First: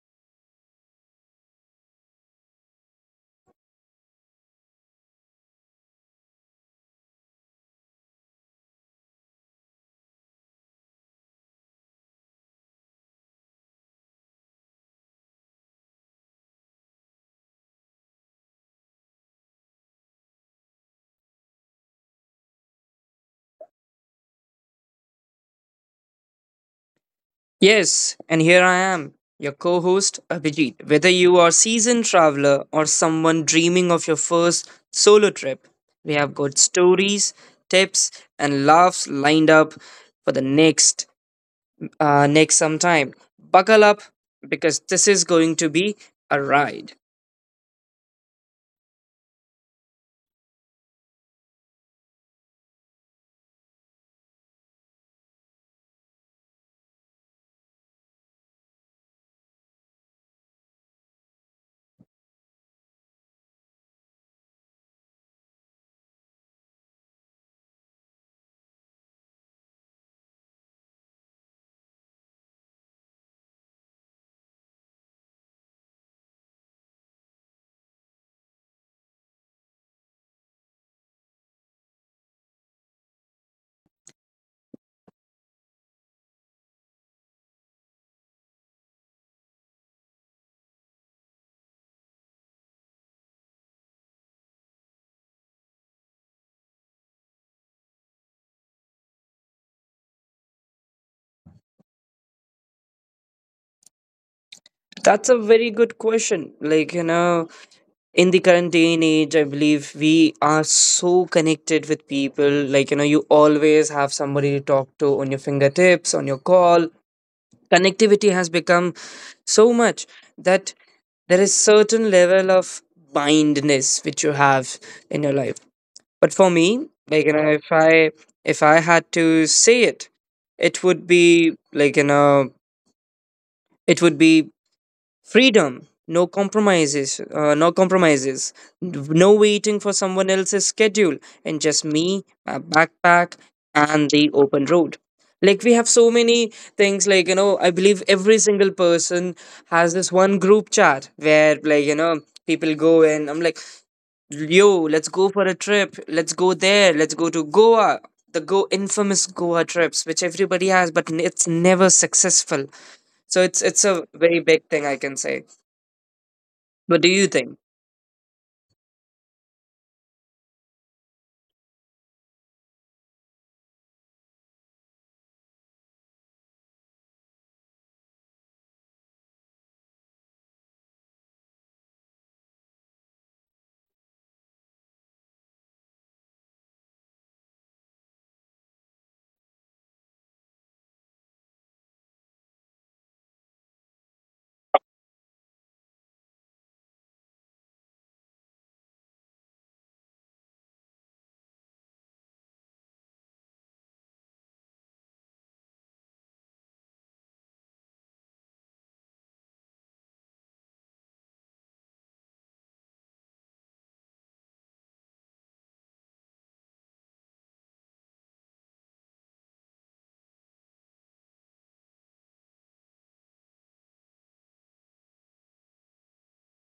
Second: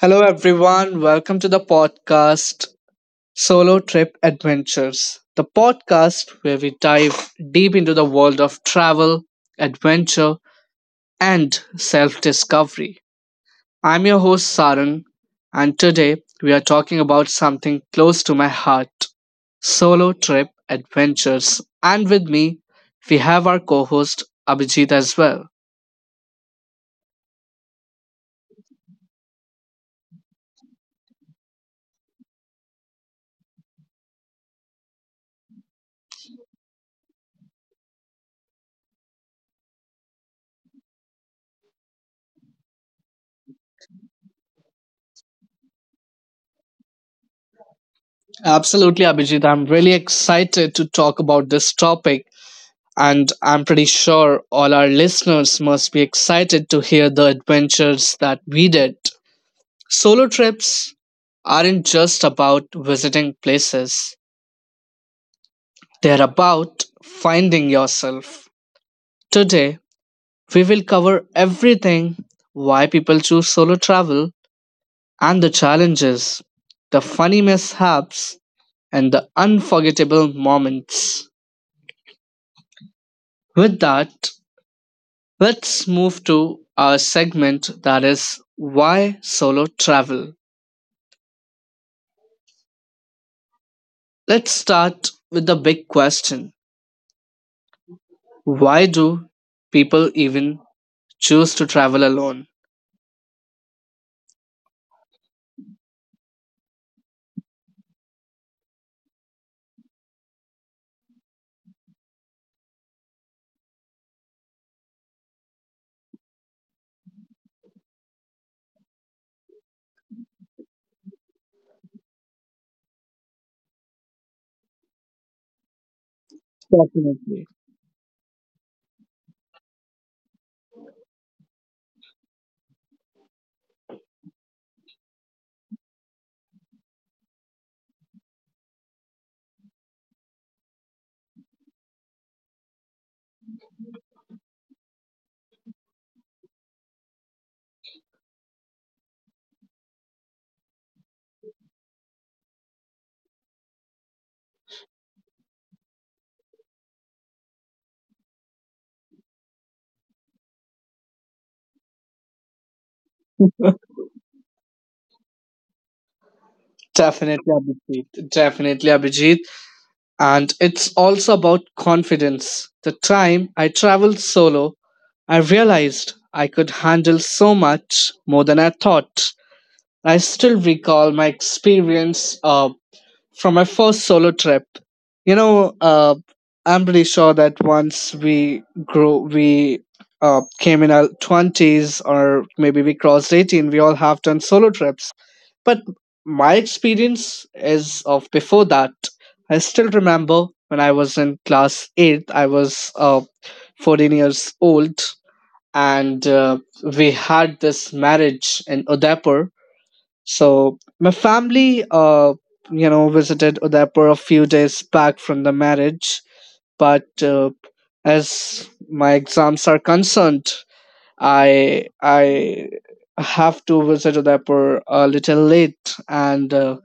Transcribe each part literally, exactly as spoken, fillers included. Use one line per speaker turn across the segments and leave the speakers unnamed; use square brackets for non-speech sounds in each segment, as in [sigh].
Hello, everyone. Welcome to the podcast Solo Trip Adventures, the podcast where we dive deep into the world of travel, adventure, and self discovery. I'm your host, Sarang, and today we are talking about something close to my heart solo trip adventures. And with me, we have our co host, Abhijit, as well.
Yes, and here I am, your co host Abhijit. Whether you are seasoned traveler or someone dreaming of your first solo trip, we have got stories, tips, and laughs lined up for the next uh, next sometime. Buckle up because this is going to be a ride.
Absolutely, Abhijit. I'm really excited to talk about this topic. And I'm pretty sure all our listeners must be excited to hear the adventures that we did. Solo trips aren't just about visiting places, they're about finding yourself. Today, we will cover everything why people choose solo travel and the challenges, the funny mishaps, and the unforgettable moments. With that, let's move to our segment that is why solo travel. Let's start with the big question why do people even choose to travel alone?
That's a very good question. Like, you know, in the current day and age, i believe we are so connected with people, like you know you always have somebody to talk to on your fingertips, on your call. Connectivity has become so much that there is certain level of blindness which you have in your life. But for me, like you
Definitely.
know if i if i had to say it, it would be like you know it would be freedom, no compromises uh, no compromises, no waiting for someone else's schedule, and just me, my backpack, and the open road. Like, we have so many things. like you know i believe every single person has this one group chat where, like you know people go, and i'm like, yo, let's go for a trip, let's go there, let's go to goa, the go infamous goa trips which everybody has but n- it's never successful. So it's
[laughs]
it's a very big thing, i can say. What do you
Definitely,
think?
Abhijit. Definitely, Abhijit. And it's also about confidence. The time I traveled solo, I realized I could handle so much more than I thought. I still recall my experience uh, from my first solo trip. You know, uh, I'm pretty sure that once we grow, we uh, came in our twenties or maybe we crossed eighteen, we all have done solo trips. But my experience is of before that. I still remember when I was in class eight, I was uh, fourteen years old, and uh, we had this marriage in Udaipur, so my family, uh, you know, visited Udaipur a few days back from the marriage, but uh, as my exams are concerned, I I have to visit Udaipur a little late, and uh,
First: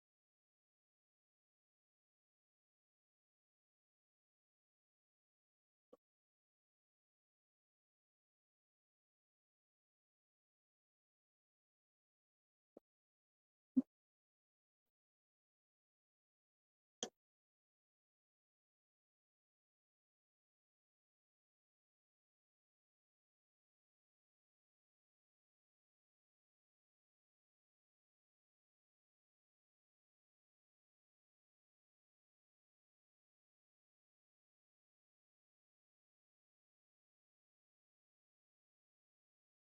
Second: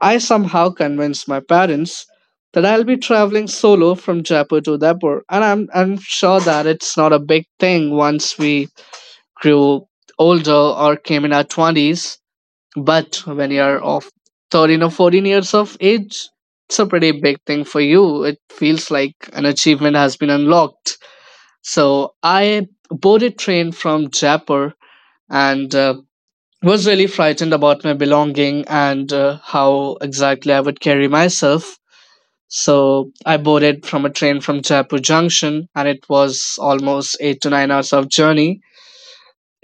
I somehow convinced my parents that I'll be traveling solo from Jaipur to Udaipur, and I'm I'm sure that it's not a big thing once we grew older or came in our twenties, but when you're of thirteen or fourteen years of age, it's a pretty big thing for you. It feels like an achievement has been unlocked. So I boarded train from Jaipur and uh, was really frightened about my belonging and uh, how exactly I would carry myself. So I boarded from a train from Jaipur Junction, and it was almost eight to nine hours of journey.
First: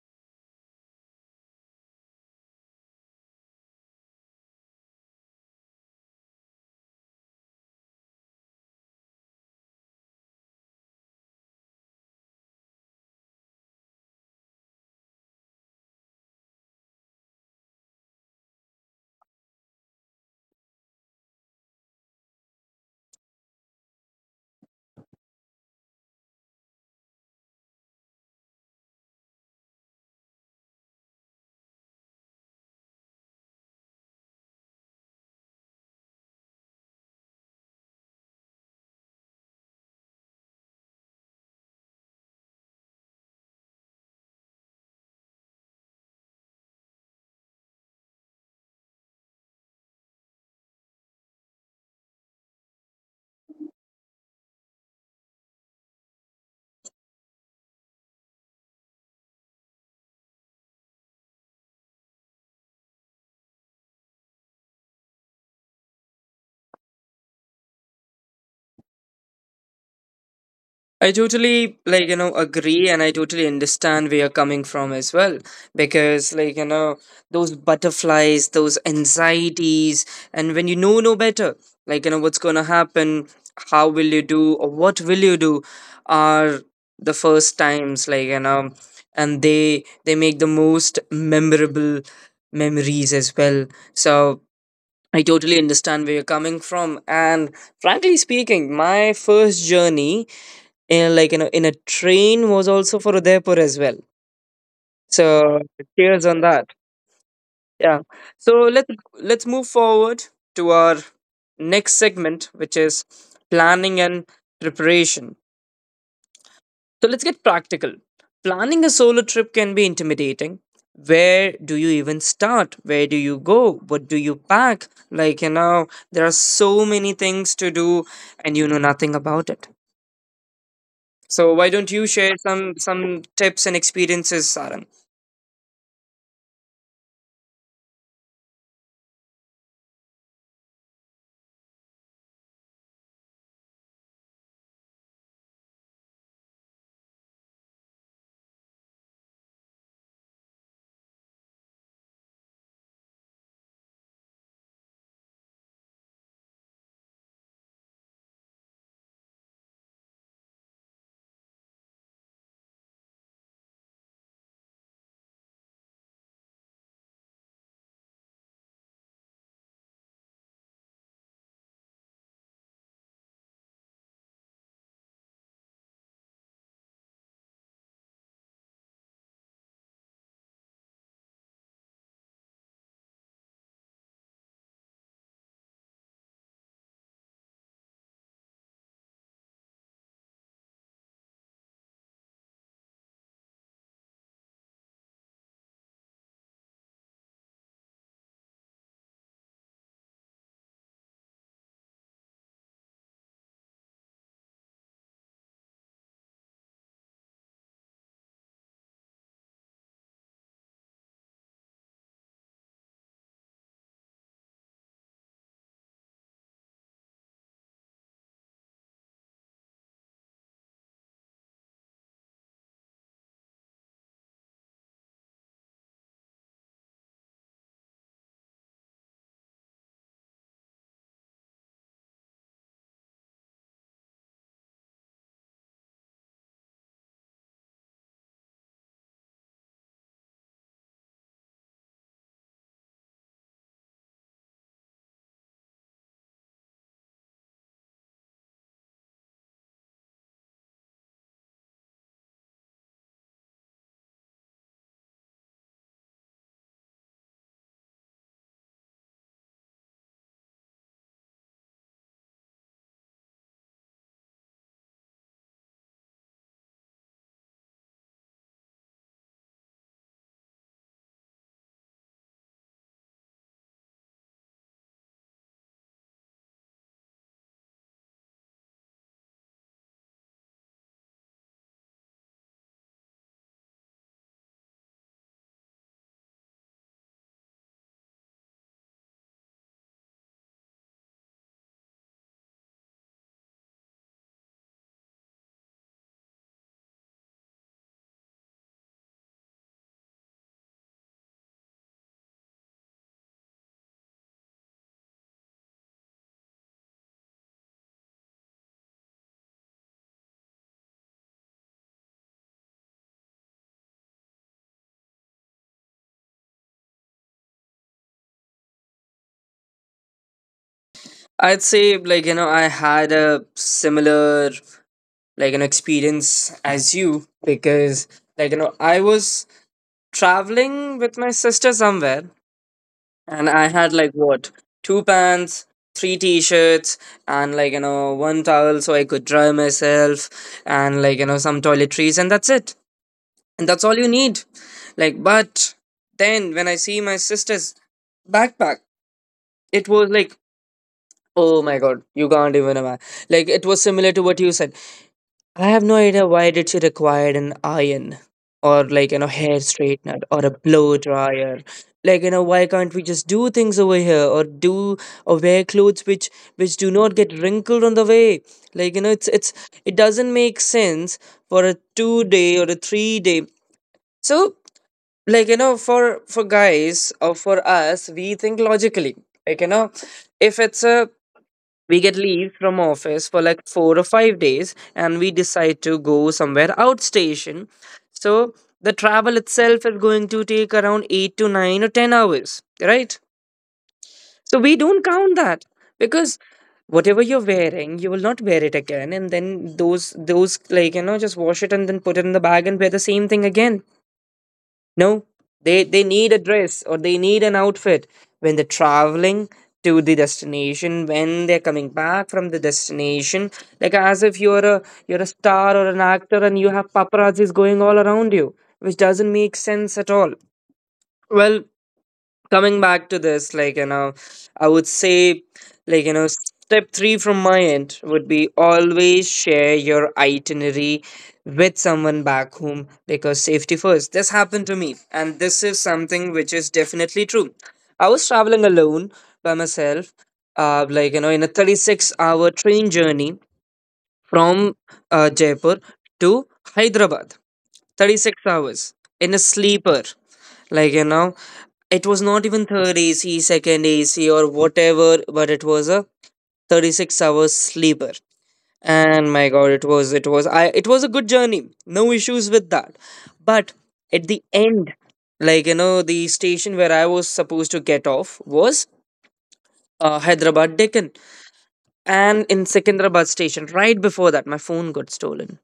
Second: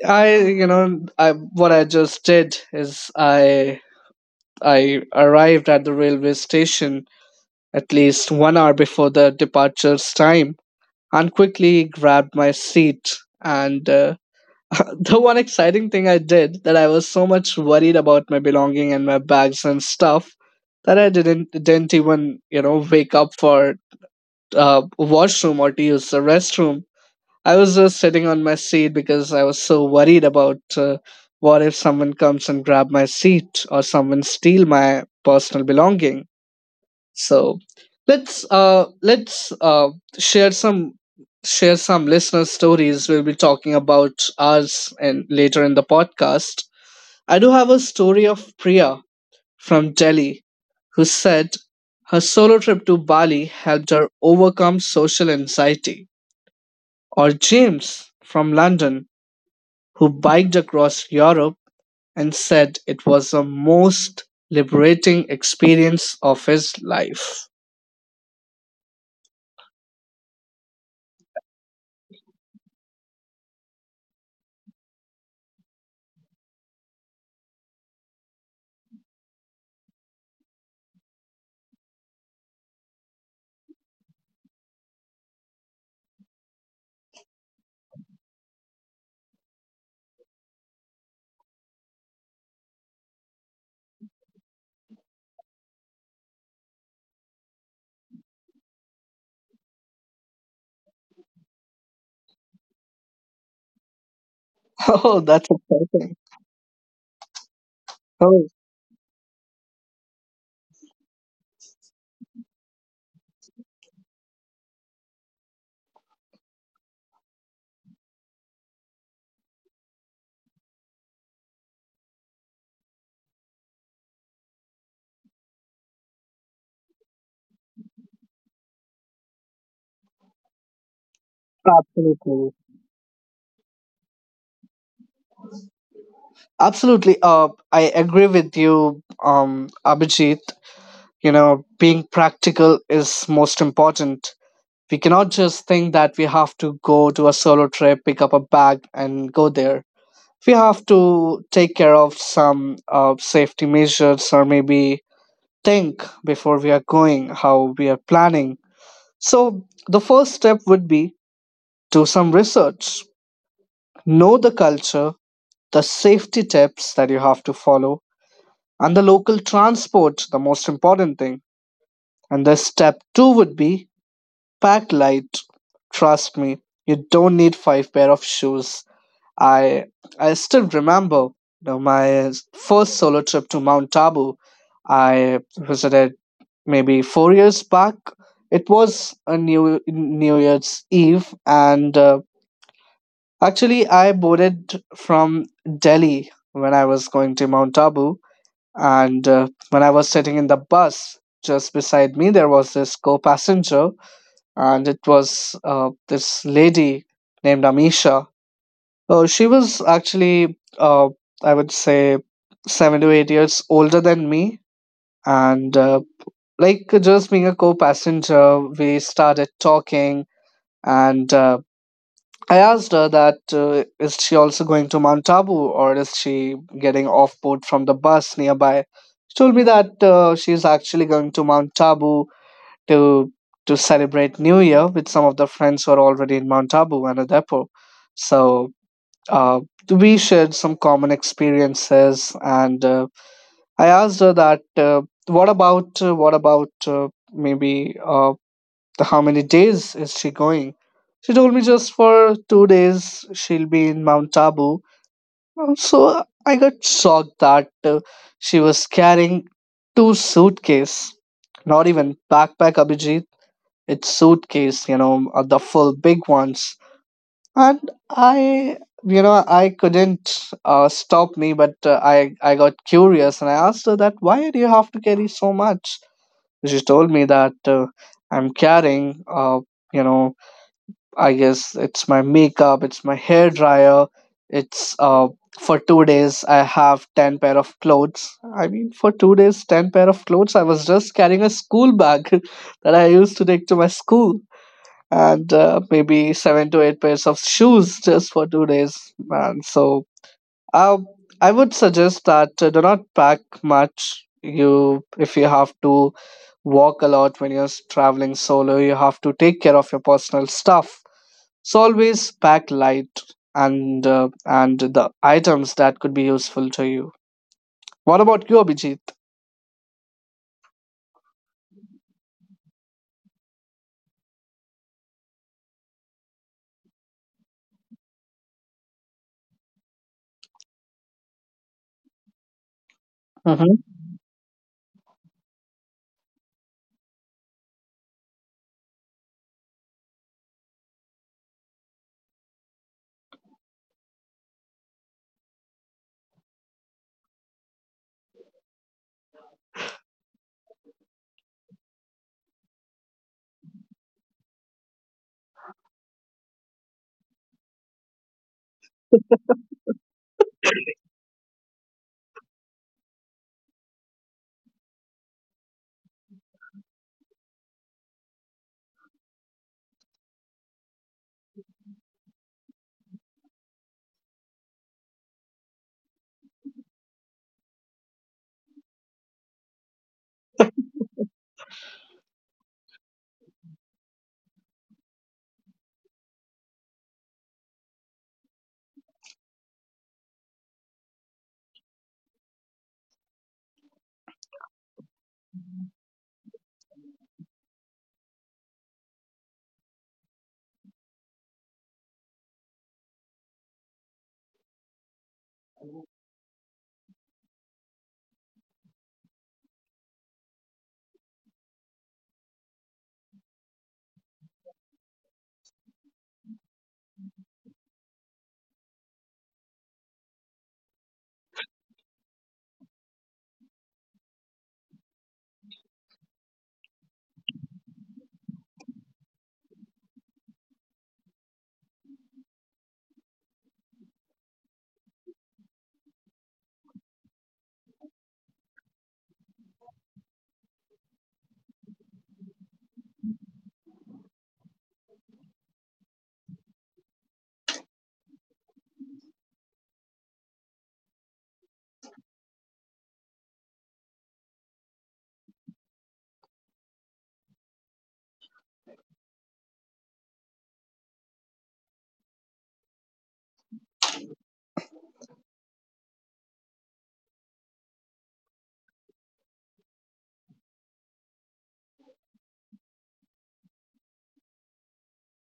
I, you know, I what I just did is I I arrived at the railway station at least one hour before the departure's time and quickly grabbed my seat. And uh, [laughs] the one exciting thing I did that I was so much worried about my belonging and my bags and stuff that I didn't didn't even you know wake up for uh, washroom or to use the restroom. I was just sitting on my seat because I was so worried about uh, what if someone comes and grab my seat or someone steal my personal belonging. So let's uh let's uh share some share some listener stories. We'll be talking about ours, and later in the podcast I do have a story of Priya from Delhi, who said her solo trip to Bali helped her overcome social anxiety, or James from London, who biked across Europe and said it was the most liberating experience of his life.
I totally like you know agree, and I totally understand where you're coming from as well. Because, like you know those butterflies, those anxieties, and when you know no better, like you know what's going to happen, how will you do or what will you do, are the first times. like you know and they they make the most memorable memories as well. So I totally understand where you're coming from, and frankly speaking, my first journey, and like you know in a train, was also for udaipur as well.
[laughs] Oh, that's
So
exciting.
cheers on that. Yeah, so let's let's move forward to our next segment, which is planning and preparation. So let's get practical. Planning a solo trip can be intimidating. Where do you even start, where do you go, what do you pack? like you know there are so many things to do, and you know nothing about it. So why don't you share
Absolutely.
some some tips and experiences, saran?
Absolutely. Uh, I agree with you, um, Abhijit. You know, being practical is most important. We cannot just think that we have to go to a solo trip, pick up a bag, and go there. We have to take care of some uh, safety measures or maybe think before we are going, how we are planning. So, the first step would be do some research, know the culture, the safety tips that you have to follow and the local transport, the most important thing. And the step two would be pack light. Trust me, you don't need five pair of shoes. I I still remember you know, my first solo trip to Mount Tabu. I visited maybe four years back. It was a new New Year's Eve, and uh, actually I boarded from Delhi when I was going to Mount Tabu. And uh, when I was sitting in the bus, just beside me, there was this co passenger, and it was uh, this lady named Amisha. So she was actually, uh, I would say, seven to eight years older than me. And uh, like just being a co passenger, we started talking, and uh, I asked her that uh, is she also going to Mount Abu or is she getting off board from the bus nearby? She told me that uh, she's actually going to Mount Abu to to celebrate New Year with some of the friends who are already in Mount Abu and Adepo. So uh, we shared some common experiences, and uh, I asked her that uh, what about uh, what about uh, maybe. Uh, the How many days is she going? She told me just for two days she'll be in Mount Tabu. Um, So I got shocked that uh, she was carrying two suitcase. Not even backpack, Abhijit. It's suitcase, you know, uh, the full big ones. And I, you know, I couldn't uh, stop me, but uh, I, I got curious and I asked her that, why do you have to carry so much? She told me that uh, I'm carrying, uh, you know, I guess it's my makeup, it's my hair dryer, it's uh for two days I have ten pair of clothes. I mean for two days ten pair of clothes. I was just carrying a school bag [laughs] that I used to take to my school and uh, maybe seven to eight pairs of shoes [laughs] just for two days, man. So uh, I would suggest that uh, do not pack much. You if you have to walk a lot when you're s- traveling solo you have to take care of your personal stuff. It's always pack light and uh, and the items that could be useful to you. What about you, Abhijit?
I'd say, like you know I had a similar, like, an experience as you, because, like you know I was traveling with my sister somewhere, and I
Mm-hmm.
had, like, what, two pants, three t-shirts, and, like you know one towel so I could dry myself, and like you know some toiletries, and that's it. And that's all you need. Like, but then when I see my sister's backpack, it was like, oh my god, you can't even imagine. Like, it was similar to what you said. I have no idea why did she require an iron, or like you know hair straightener, or a blow dryer. Like you know why can't we just do things over here, or do, or wear clothes which which do not get wrinkled on the way? Like you know it's it's it doesn't make sense for a two day or a three day. So, like you know for for guys, or for us, we think logically. Like you know if it's a, we get leave from office for like four or five days, and we decide to go somewhere outstation. So the travel itself is going to take around eight to nine or ten hours, right? So we don't count that, because whatever you're wearing, you will not wear it again, and then those those, like you know just wash it and then put it in the bag and wear the same thing again. No, they they need a dress, or they need an outfit when they're traveling to the destination, when they're coming back from the destination, like as if you're a, you're a star or an actor and you have paparazzis going all around you, which doesn't make sense at all. Well, coming back to this, like you know i would say, like you know step three from my end would be always share your itinerary with someone back home, because safety first. This happened to me, and this is something which is definitely true. I was traveling alone, by myself, uh, like you know in a thirty-six hour train journey from uh, Jaipur to Hyderabad, thirty-six hours in a sleeper. Like, you know, it was not even third A C, second A C, or whatever, but it was a thirty-six hour sleeper. And my God, it was, it was, I, it was a good journey. No issues with that. But at the end, like, you know, the station where I was supposed to get off was uh, Hyderabad Deccan. And in Secunderabad station, right before that, my phone got stolen.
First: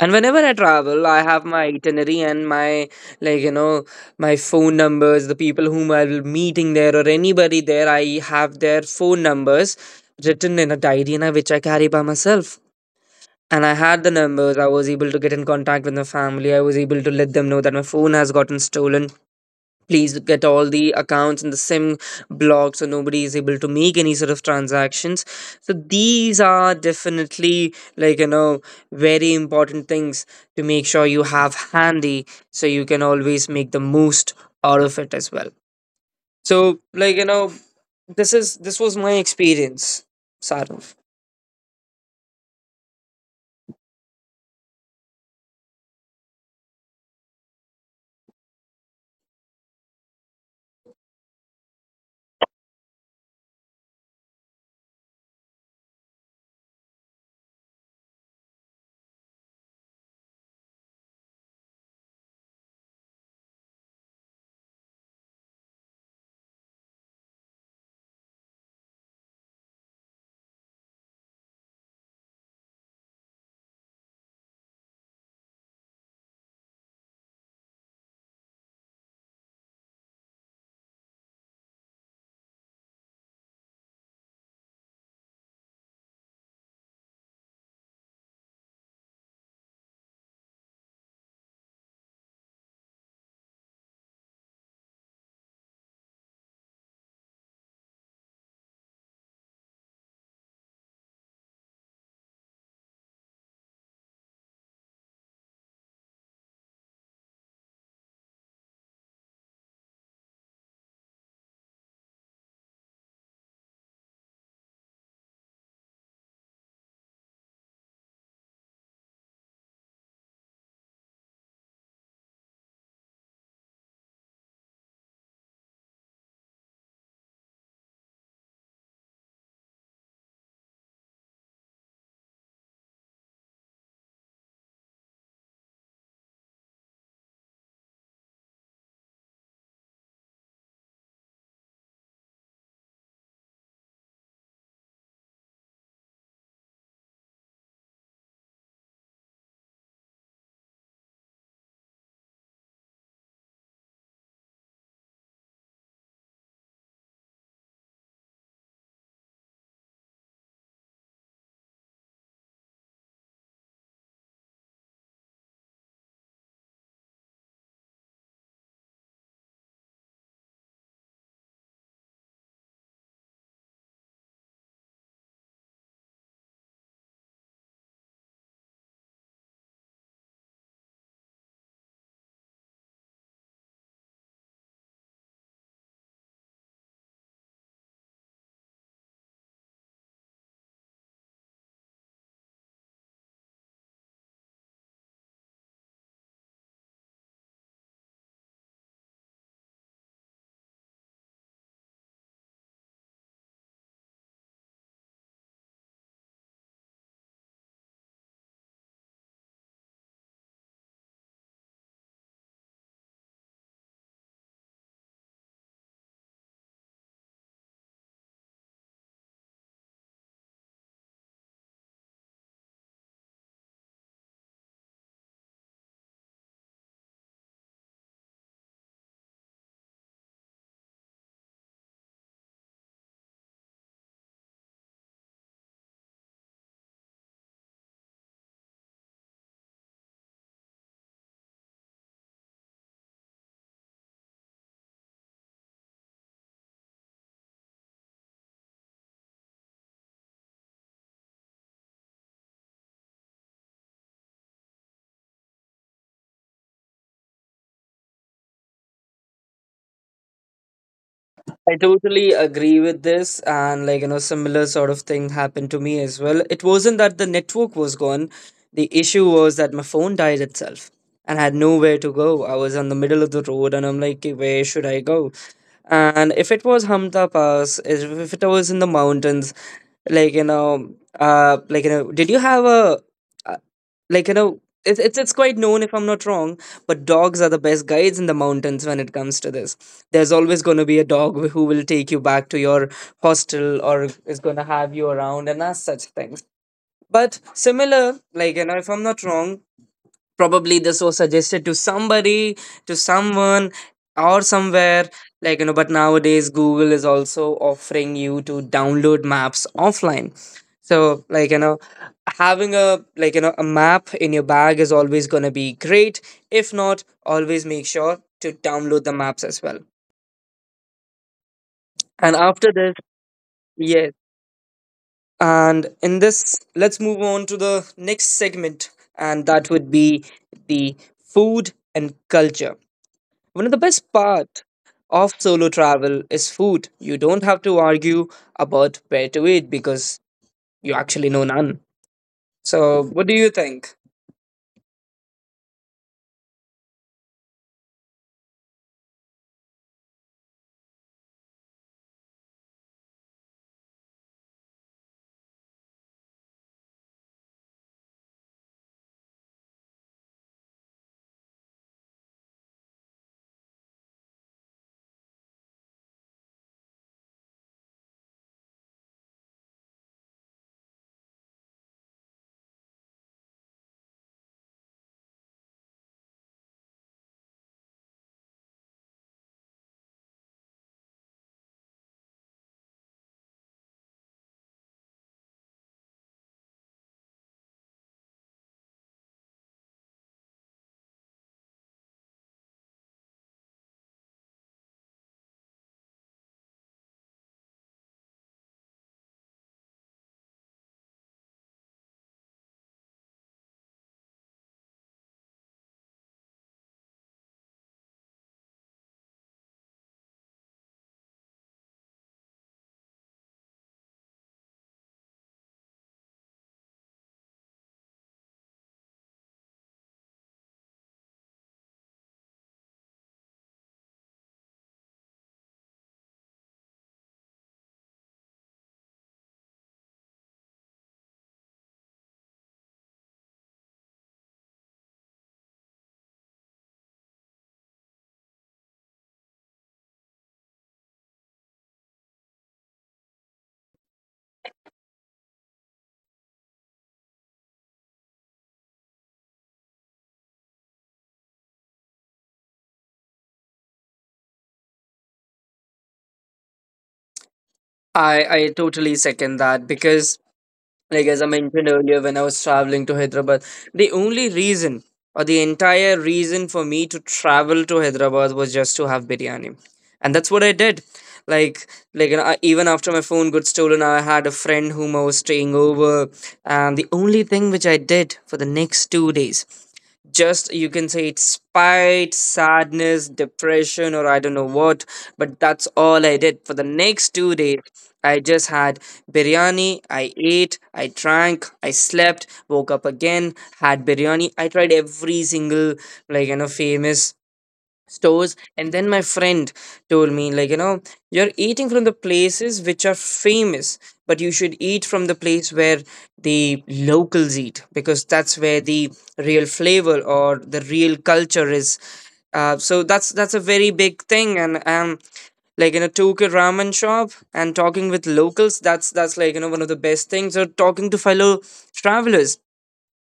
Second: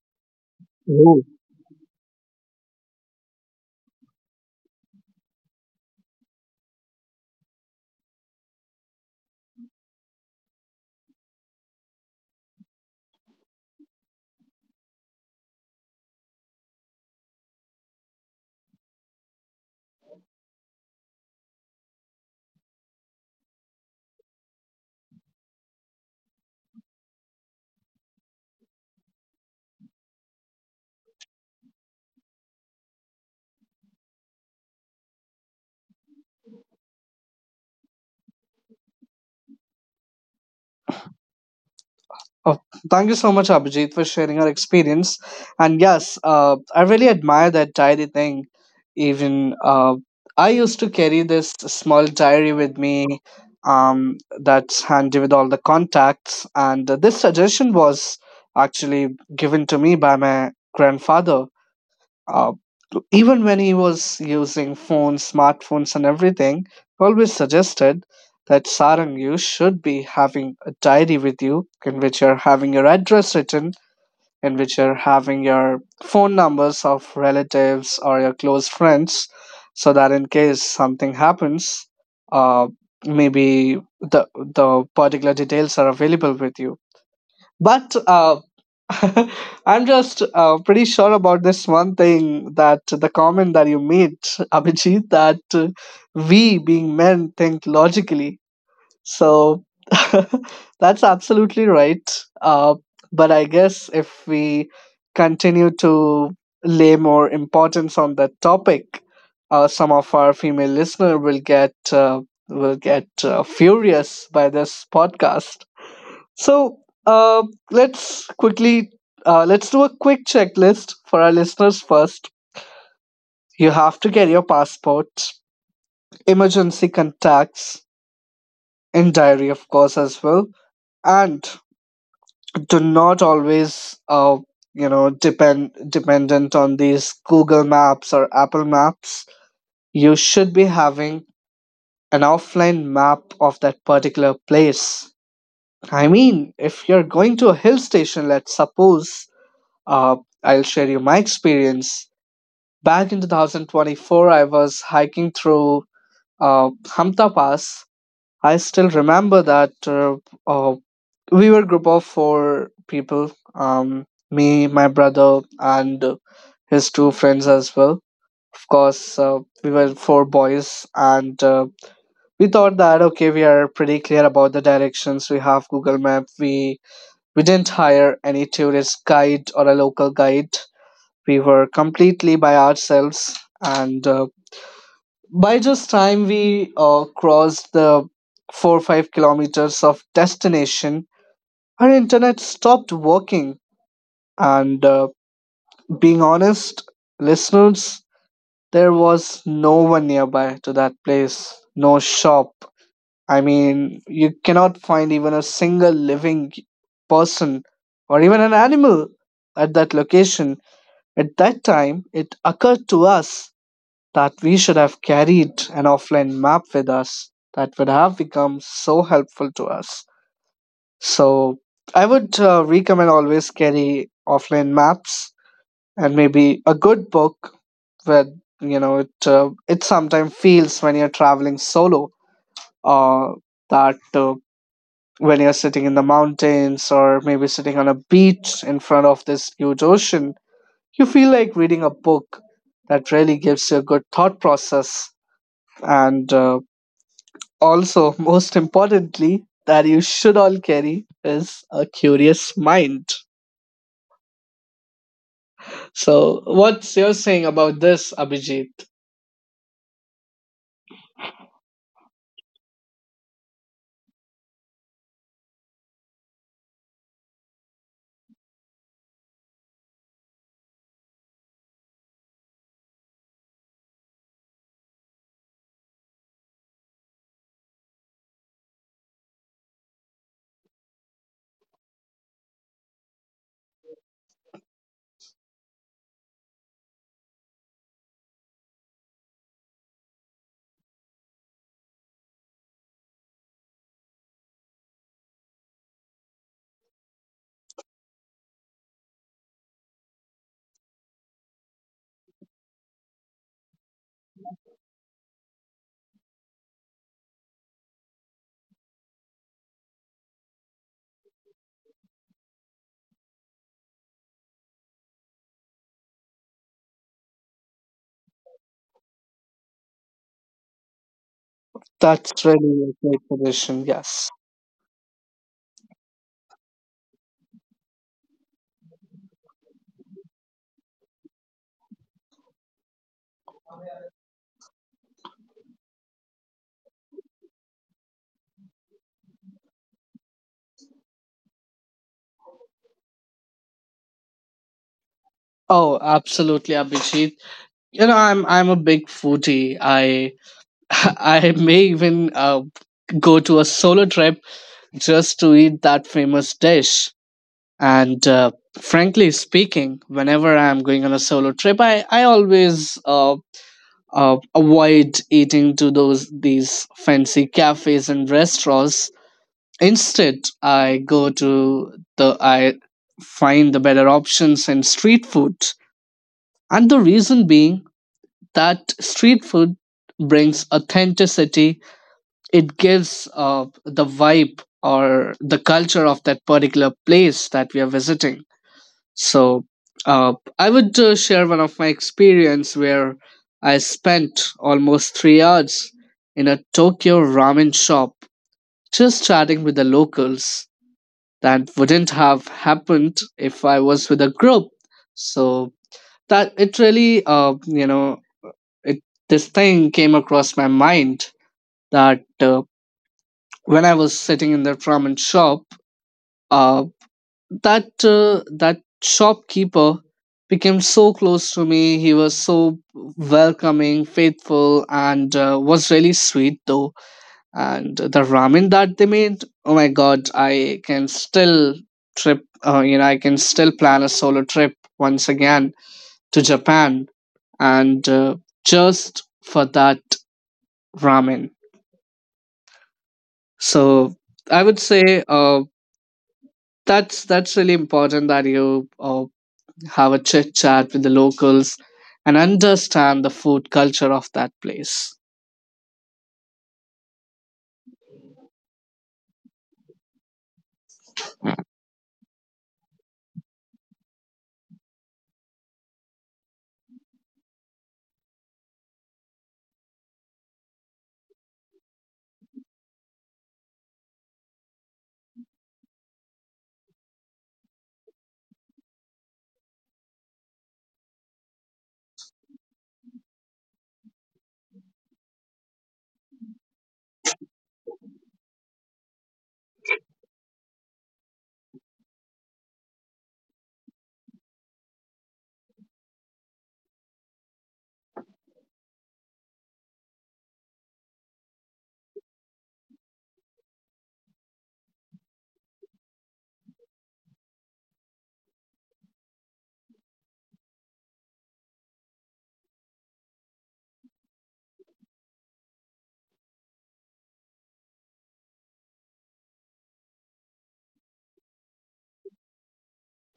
And whenever I travel, I have my itinerary and my like you know my phone numbers, the people whom I will meeting there or anybody there, I have their phone numbers written in a diary, and I, which I carry by myself. And I had the numbers. I was able to get in contact with my family. I was able to let them know that my phone has gotten stolen, please get all the accounts and the sim blocked so nobody is able to make any sort of transactions. So these are definitely, like you know very important things to make sure you have handy so you can always make the most out of it as well. So, like you know this is this was my experience, Sarah.
Oh, thank you so much, Abhijit, for sharing your experience. And yes, uh, I really admire that diary thing. Even uh, I used to carry this small diary with me um, that's handy with all the contacts. And this suggestion was actually given to me by my grandfather. uh, Even when he was using phones, smartphones, and everything, he always suggested that Sarang, you should be having a diary with you in which you're having your address written, in which you're having your phone numbers of relatives or your close friends, so that in case something happens, uh, maybe the the particular details are available with you. But uh, [laughs] I'm just uh, pretty sure about this one thing that the comment that you made, [laughs] Abhijit, that uh, we being men think logically. So [laughs] that's absolutely right. Uh, but I guess if we continue to lay more importance on that topic, uh, some of our female listener will get uh, will get uh, furious by this podcast. So uh, let's quickly uh, let's do a quick checklist for our listeners first. You have to get your passport, emergency contacts, and diary, of course, as well. And do not always, uh, you know, depend dependent on these Google Maps or Apple Maps. You should be having an offline map of that particular place. I mean, if you're going to a hill station, let's suppose. Uh, I'll share you my experience. Back in two thousand twenty-four, I was hiking through uh, Hamta Pass. I still remember that uh, uh, we were a group of four people, um, me, my brother, and his two friends as well. Of course, uh, we were four boys, and uh, we thought that okay, we are pretty clear about the directions. We have Google Map. We we didn't hire any tourist guide or a local guide. We were completely by ourselves, and uh, by just time we uh, crossed the four or five kilometers of destination our internet stopped working. And uh, being honest listeners, there was no one nearby to that place, no shop. I mean you cannot find even a single living person or even an animal at that location. At that time it occurred to us that we should have carried an offline map with us. That would have become so helpful to us. So I would uh, recommend always carry offline maps and maybe a good book. Where you know it uh, it sometimes feels when you're traveling solo, uh, that uh, when you're sitting in the mountains or maybe sitting on a beach in front of this huge ocean, you feel like reading a book. That really gives you a good thought process. And uh, also, [laughs] most importantly, that you should all carry is a curious mind. So, what's your saying about this, Abhijit?
I totally agree with this. And, like, you know, similar sort of thing happened to me as well. It wasn't that the network was gone, the issue was that my phone died itself and had nowhere to go. I was on the middle of the road, and I'm like, "Okay, where should I go? And if it was Hamta Pass, if if it was in the mountains, like, you know, uh, like, you know, did you have a. uh, like you know it's, it's it's quite known, if I'm not wrong, but dogs are the best guides in the mountains when it comes to this. There's always going to be a dog wh- who will take you back to your hostel, or is going to have you around and as such things. But similar, like you know if I'm not wrong, probably this was suggested to somebody, to someone, or somewhere, like you know but nowadays google is also offering you to download maps offline. So, like you know having a, like you know a map in your bag is always going to be great. If not, always make sure to download the maps as well. And
That's
after this,
really a great suggestion.
yes,
Yes.
and in this, let's move on to the next segment, and that would be the food and culture. One of the best parts of solo travel is food. You don't have to argue about where to eat, because you actually know none. So, what do you think?
Oh, absolutely, Abhijit. You know, I'm I'm a big foodie. I [laughs] I may even uh, go to a solo trip just to eat that famous dish. And uh, Frankly speaking, whenever I'm going on a solo trip, I, I always uh, uh, avoid eating to those these fancy cafes and restaurants. Instead, I go to the I find the better options in street food, and the reason being that street food brings authenticity. It gives uh, the vibe or the culture of that particular place that we are visiting. So uh, I would uh, share one of my experience where I spent almost three hours in a Tokyo ramen shop, just chatting with the locals. That wouldn't have happened if I was with a group. So that it really uh, you know it this thing came across my mind that, uh, when I was sitting in that ramen shop, uh, that uh, that shopkeeper became so close to me. He was so welcoming, faithful, and uh, was really sweet though. And the ramen that they made, oh my god, I can still trip. Uh, you know, I can still plan a solo trip once again to Japan, and uh, just for that ramen. So I would say, uh, That's that's really important that you uh, have a chit chat with the locals and understand the food culture of that place.
I, I totally second that, because like as I mentioned earlier, when I was traveling to Hyderabad, the only reason, or the entire reason for me to travel to Hyderabad, was just to have biryani, and that's what I did. Like, like you know, I, even after my phone got stolen, I had a friend whom I was staying over, and the only thing which I did for the next two days, just you can say it's spite, sadness, depression, or I don't know what, but that's all i did for the next two days. I just had biryani, i ate, i drank, i slept, woke up again, had biryani, i tried every single, like you know famous stores, and then my friend told me, like you know you're eating from the places which are famous, but you should eat from the place where the locals eat, because that's where the real flavor or the real culture is. Uh, so that's that's a very big thing. And um Like, in a Tokyo ramen shop, and talking with locals, that's that's like you know one of the best things, or talking to fellow travelers.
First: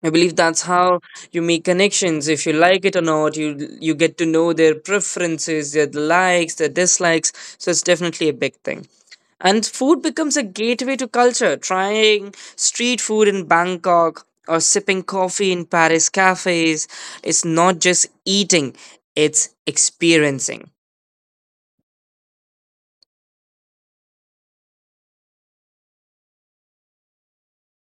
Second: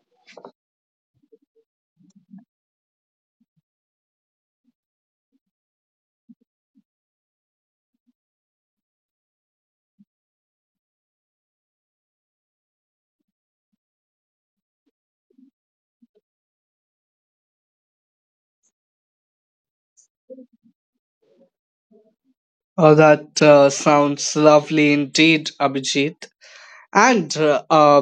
I believe that's how you make connections. If you like it or not, you you get to know their preferences, their likes, their dislikes. So it's definitely a big thing. And food becomes a gateway to culture. Trying street food in Bangkok, or sipping coffee in Paris cafes, it's not just eating, it's experiencing.
Uh, that uh, sounds lovely indeed, Abhijit. And uh, uh,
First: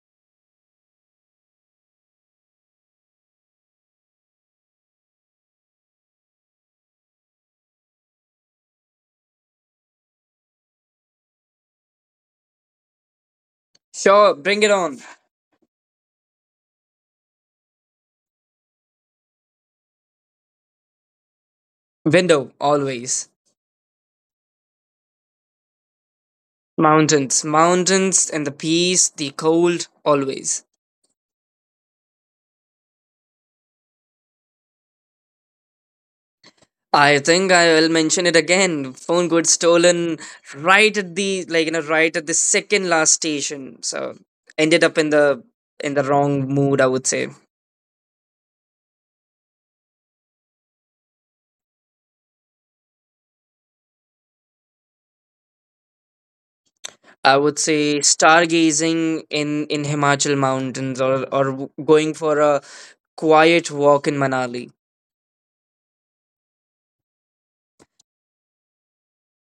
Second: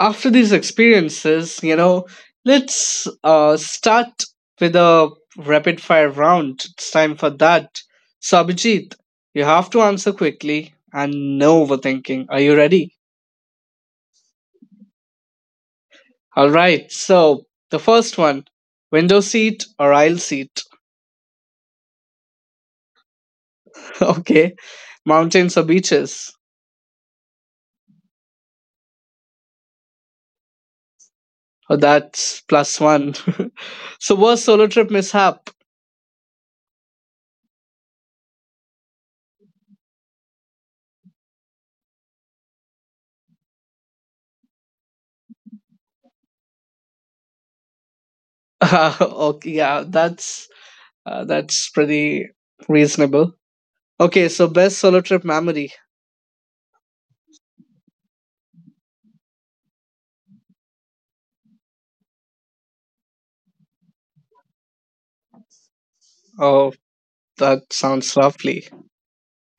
After these experiences, you know, let's uh, start with a rapid fire round. It's time for that. So, Abhijit, you have to answer quickly and no overthinking. Are you ready?
Sure, bring it on.
All right. So the first one, window seat or aisle seat?
Window always.
[laughs] Okay. Mountains or beaches?
Mountains, mountains, and the peace, the cold always.
Oh, that's plus one. [laughs] So worst solo trip mishap.
I think I will mention it again. Phone got stolen right at the, like you know right at the second last station. So ended up in the, in the wrong mood, I would say.
[laughs] Okay, yeah, that's uh, that's pretty reasonable. Okay, so best solo trip memory.
I would say stargazing in in Himachal mountains, or or w- going for a quiet walk in Manali.
Oh, that sounds lovely.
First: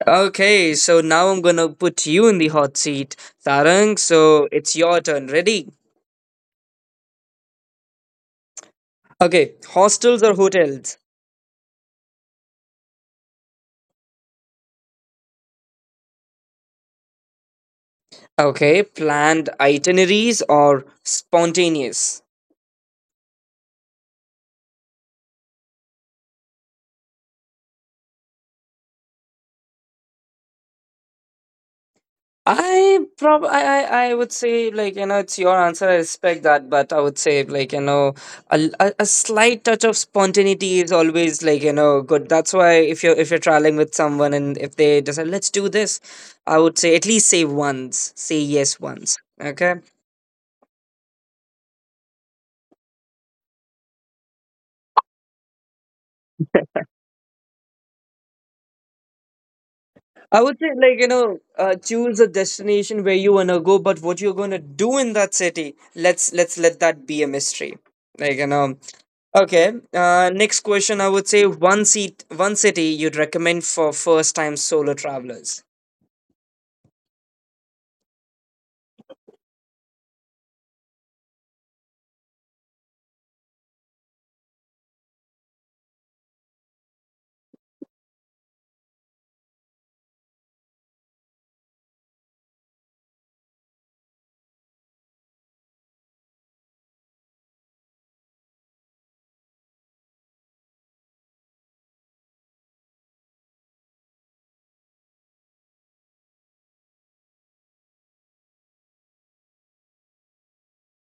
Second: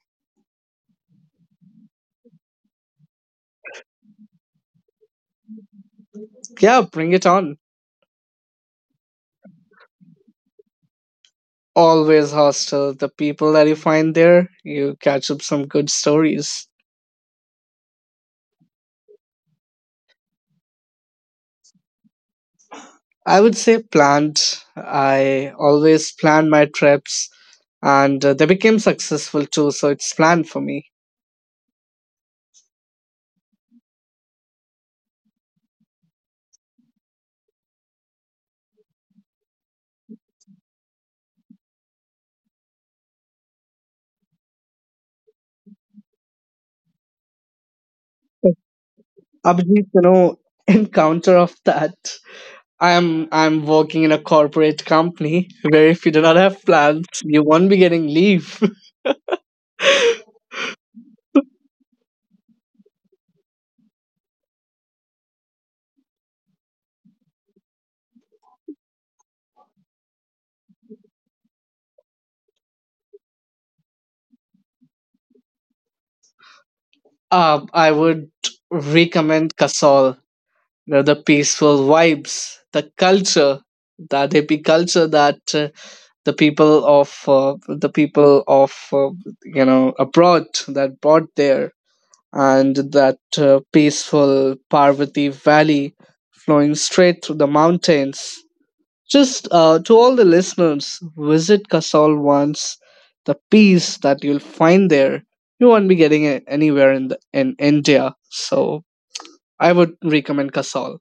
Okay, so now I'm gonna put you in the hot seat, Tarang. So it's your turn. Ready?
Yeah, bring it on.
Okay, hostels or hotels?
Always hostel. The people that you find there, you catch up some good stories.
Okay, planned itineraries or spontaneous?
I would say planned. I always plan my trips, and uh, they became successful too. So it's planned for me.
I prob I, I I would say like you know it's your answer, I respect that, but I would say like you know a, l- a- a slight touch of spontaneity is always like you know good. That's why if you're if you're traveling with someone and if they decide let's do this, I would say at least say once, say yes once. Okay,
Abhijit, you know, [laughs] in counter of that, I'm I'm working in a corporate company [laughs] where if you do not have plans, you won't be getting leave. [laughs]
I would say, like, you know, uh, choose a destination where you wanna go, but what you're gonna do in that city, let's let's let that be a mystery. Like, you know, okay. Uh, next question, I would say one seat, one city you'd recommend for first time solo travelers.
Uh, I would recommend Kasol. You know, the peaceful vibes, the culture, that hippie culture that uh, the people of uh, the people of uh, you know abroad that brought there, and that uh, peaceful Parvati Valley flowing straight through the mountains. Just uh, to all the listeners, visit Kasol once. The peace that you'll find there, you won't be getting it anywhere in the, in India. So I would recommend Kasol.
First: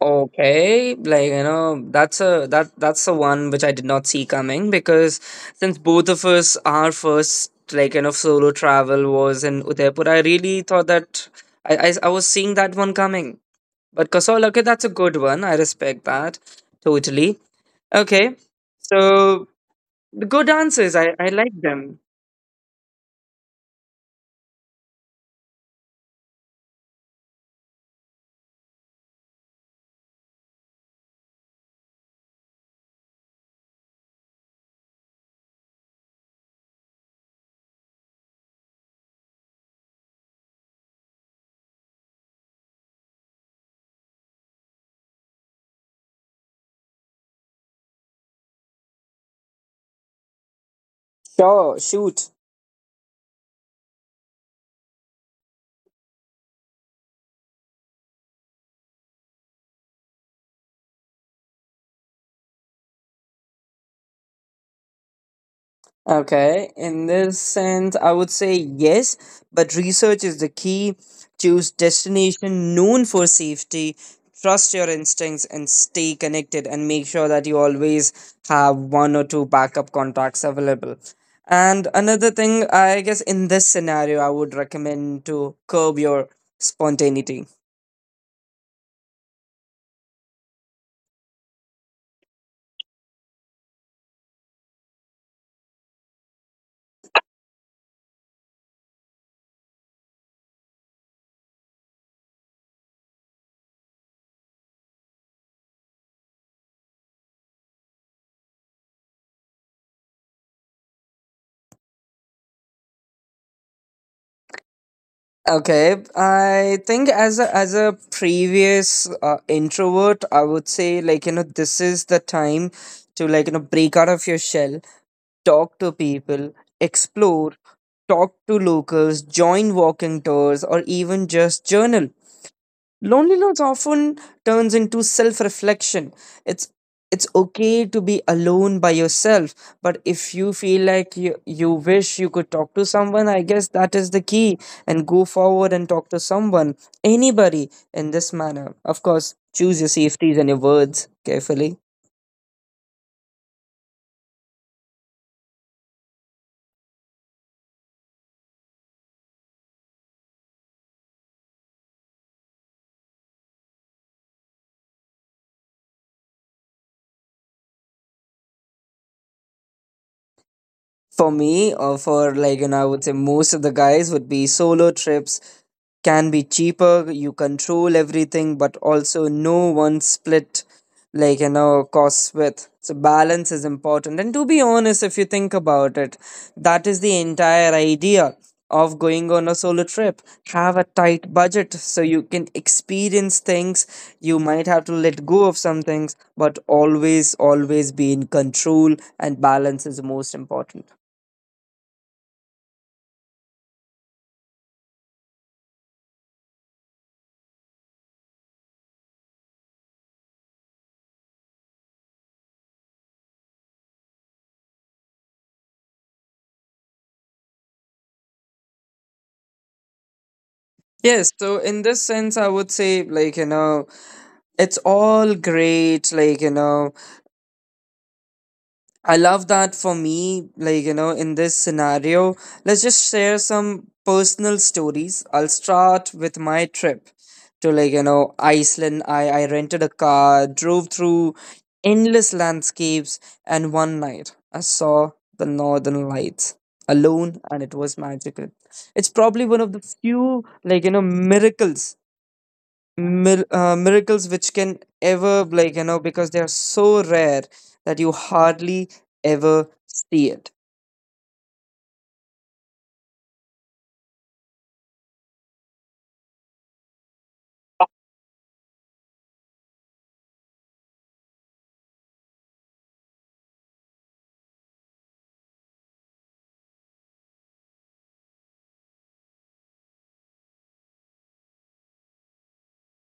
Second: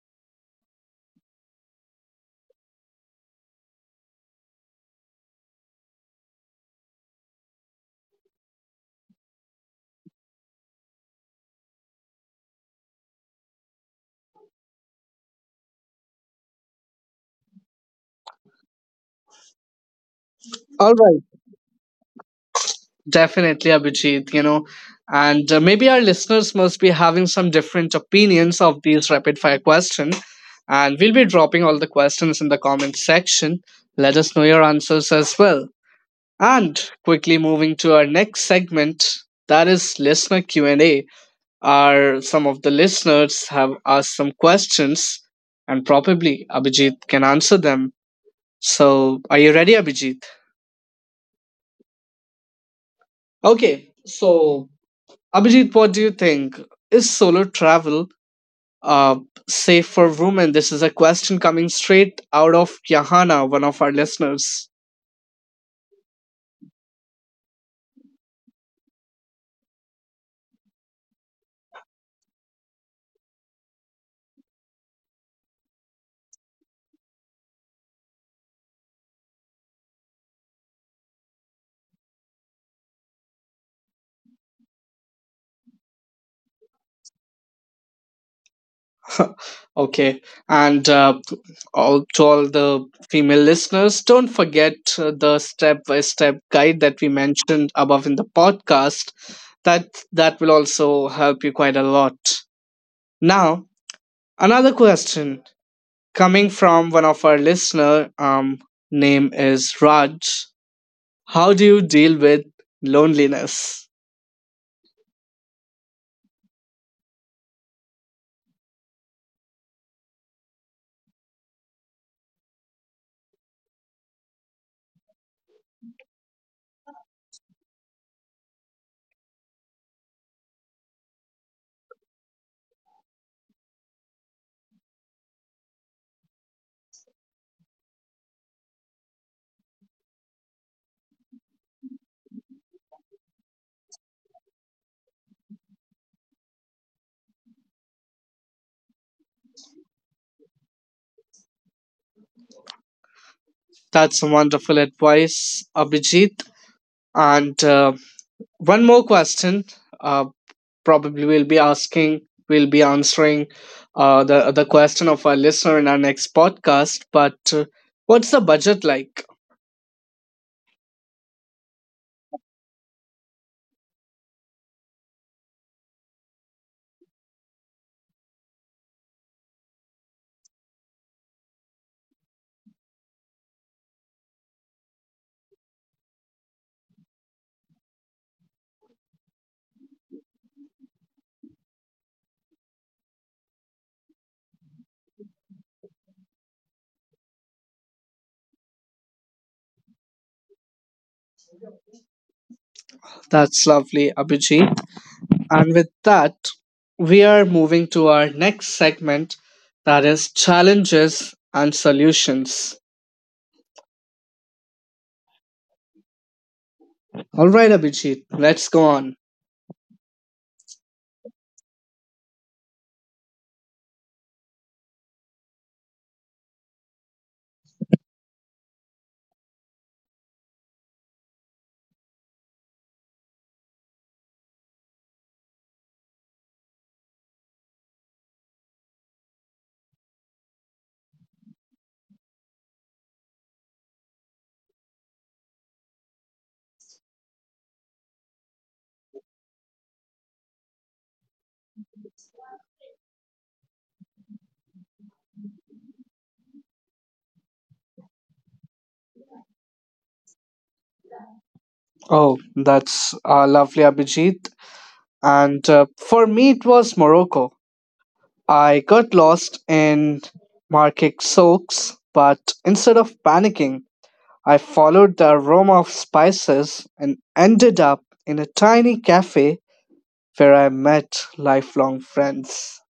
Okay, like, you know, that's a that that's the one which I did not see coming, because since both of us our first like kind of solo travel was in Udaipur, I really thought that I, I I was seeing that one coming. But Kasaul, okay, that's a good one. I respect that totally. Okay, so the good
All
answers,
right,
I, I like them.
definitely, Abhijit. You know, and uh, maybe our listeners must be having some different opinions of these rapid fire questions. And we'll be dropping all the questions in the comment section. Let us know your answers as well. And quickly moving to our next segment, that is listener Q and A. Our some of the listeners have asked some questions, and probably Abhijit can answer them. So, are you ready, Abhijit?
Sure, shoot.
Okay. So, Abhijit, what do you think? Is solo travel uh, safe for women? This is a question coming straight out of Yahana, one of our listeners.
Okay, in this sense, I would say yes, but research is the key. Choose destination known for safety, trust your instincts, and stay connected, and make sure that you always have one or two backup contacts available. And another thing, I guess, in this scenario, I would recommend to curb your spontaneity.
[laughs] Okay, and uh, all to all the female listeners, don't forget uh, the step-by-step guide that we mentioned above in the podcast. That that will also help you quite a lot. Now, another question coming from one of our listener. Um, name is Raj. How do you deal with loneliness?
Okay, I think as a as a previous uh, introvert, I would say like you know this is the time to like you know break out of your shell, talk to people, explore, talk to locals, join walking tours, or even just journal. Loneliness often turns into self-reflection. It's it's okay to be alone by yourself, but if you feel like you, you wish you could talk to someone, I guess that is the key. And go forward and talk to someone, anybody in this manner. Of course, choose your safeties and your words carefully.
That's some wonderful advice, Abhijit. And uh, one more question. Uh. probably we'll be asking, We'll be answering uh, the the question of our listener in our next podcast. But uh, what's the budget like?
For me, or for like, you know, I would say most of the guys would be, solo trips can be cheaper. You control everything, but also no one split like you know costs with. So balance is important. And to be honest, if you think about it, that is the entire idea of going on a solo trip. Have a tight budget so you can experience things. You might have to let go of some things, but always, always be in control and balance is most important.
That's lovely, Abhijit. And with that, we are moving to our next segment, that is challenges and solutions. All right, Abhijit, let's go on.
Yes, so in this sense, I would say, like, you know, it's all great. Like, you know, I love that. For me, like, you know, in this scenario, let's just share some personal stories. I'll start with my trip to, like, you know, Iceland. I, I rented a car, drove through endless landscapes, and one night I saw the northern lights alone, and it was magical. It's probably one of the few, like, you know, miracles Mir- uh, miracles which can ever, like you know because they are so rare that you hardly ever see it.
Oh, that's uh, lovely, Abhijit. And uh, for me, it was Morocco. I got lost in market soaks, but instead of panicking, I followed the aroma of spices and ended up in a tiny cafe where I met lifelong friends.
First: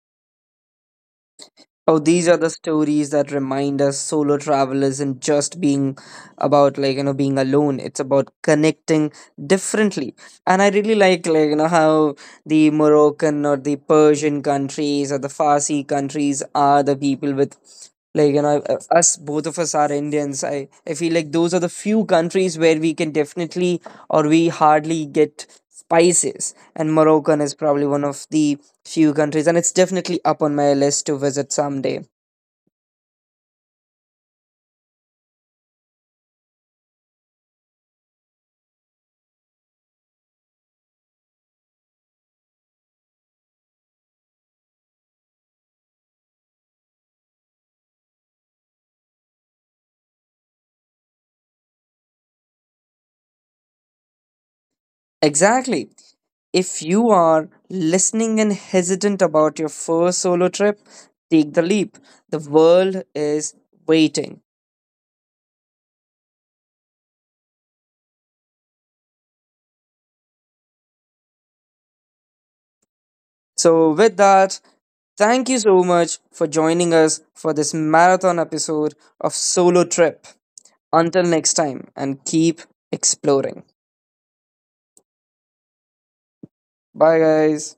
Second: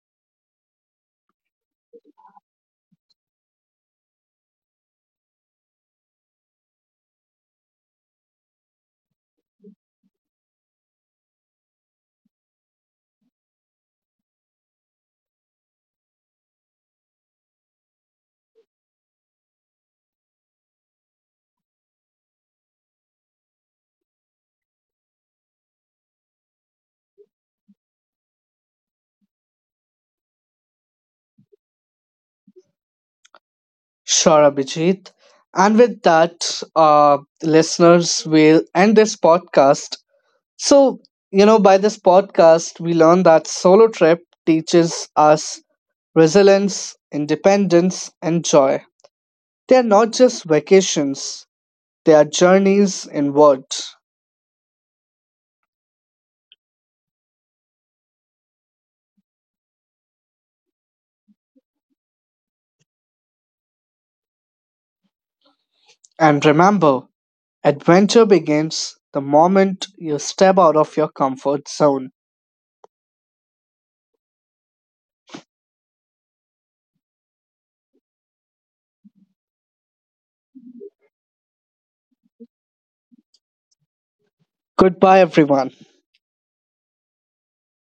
Oh, these are the stories that remind us solo travel isn't just being about like you know being alone. It's about connecting differently. And I really like like you know how the Moroccan or the Persian countries or the Farsi countries are the people with like you know uh, us, both of us are Indians. I I feel like those are the few countries where we can definitely or we hardly get spices, and moroccan is probably one of the few countries, and it's definitely up on my list to visit someday.
Sure, Abhijit. And with that, uh, listeners, we'll end this podcast. So, you know, by this podcast, we learn that solo trip teaches us resilience, independence, and joy. They are not just vacations, they are journeys inward.
Exactly. If you are listening and hesitant about your first solo trip, take the leap. The world is waiting.
And remember, adventure begins the moment you step out of your comfort zone.
So, with that, thank you so much for joining us for this marathon episode of Solo Trip. Until next time, and keep exploring.
Goodbye, everyone.
Bye, guys.